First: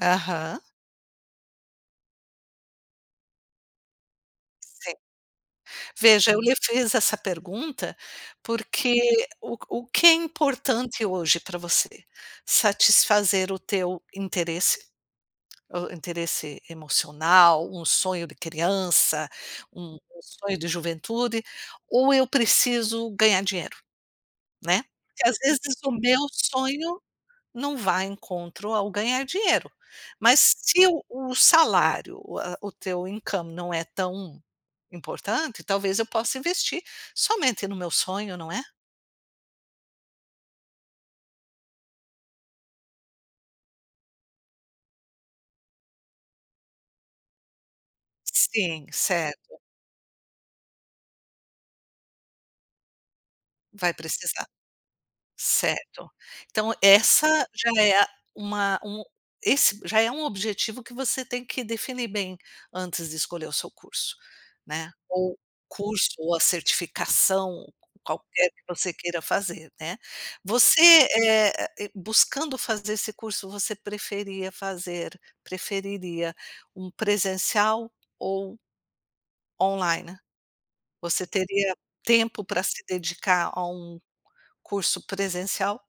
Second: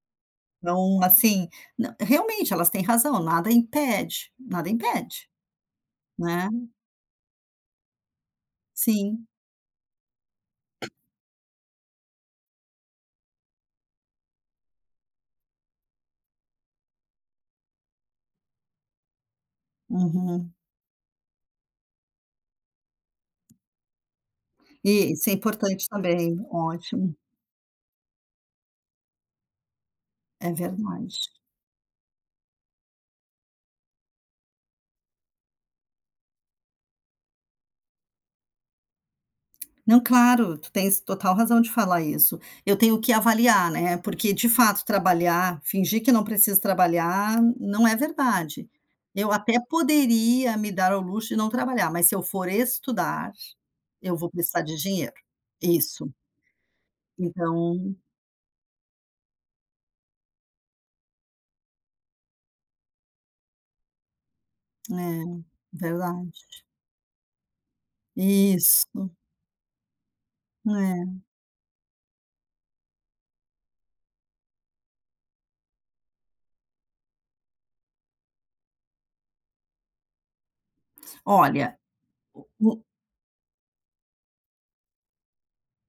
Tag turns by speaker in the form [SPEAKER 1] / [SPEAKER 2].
[SPEAKER 1] Aham.
[SPEAKER 2] Não, assim, nã realmente, elas têm razão, nada impede. Nada
[SPEAKER 1] Sim,
[SPEAKER 2] impede,
[SPEAKER 1] veja eu
[SPEAKER 2] né.
[SPEAKER 1] lhe fiz essa pergunta, porque
[SPEAKER 2] Sim.
[SPEAKER 1] o o que é importante hoje pra você? Satisfazer o teu interesse, hã, interesse emocional, um sonho de criança, um
[SPEAKER 2] Uhum.
[SPEAKER 1] sonho de juventude, ou "Eu preciso ganhar dinheiro", né, porque
[SPEAKER 2] Isso, é
[SPEAKER 1] às vezes
[SPEAKER 2] importante
[SPEAKER 1] o meu
[SPEAKER 2] também.
[SPEAKER 1] sonho
[SPEAKER 2] Ótimo.
[SPEAKER 1] não vai em encontro ao "ganhar dinheiro". Mas
[SPEAKER 2] É
[SPEAKER 1] se o
[SPEAKER 2] verdade.
[SPEAKER 1] o salário, ah, o teu incoming não é tão importante, talvez eu possa investir somente no meu sonho, não é?
[SPEAKER 2] Não, claro, tu tens total razão de falar isso, eu tenho que avaliar, né, porque, de fato trabalhar, fingir que não precisa trabalhar, não é verdade.
[SPEAKER 1] Sim,
[SPEAKER 2] Eu
[SPEAKER 1] certo.
[SPEAKER 2] até poderia me dar ao luxo de não trabalhar, mas se eu for estudar,
[SPEAKER 1] Vai
[SPEAKER 2] eu vou
[SPEAKER 1] precisar,
[SPEAKER 2] precisar de dinheiro.
[SPEAKER 1] certo.
[SPEAKER 2] Isso
[SPEAKER 1] Então essa já
[SPEAKER 2] então
[SPEAKER 1] é, ah, uma um esse já é um objetivo que você tem que definir bem antes de escolher o seu curso, né, ou
[SPEAKER 2] É,
[SPEAKER 1] curso
[SPEAKER 2] verdade.
[SPEAKER 1] ou a certificação, qualquer que
[SPEAKER 2] Isso.
[SPEAKER 1] você queira fazer, né, você,
[SPEAKER 2] É.
[SPEAKER 1] eh ah eh, buscando fazer esse curso, você preferia fazer preferiria um presencial ou online? Você teria
[SPEAKER 2] Olha,
[SPEAKER 1] tempo
[SPEAKER 2] o
[SPEAKER 1] pra se
[SPEAKER 2] o
[SPEAKER 1] dedicar a um curso presencial?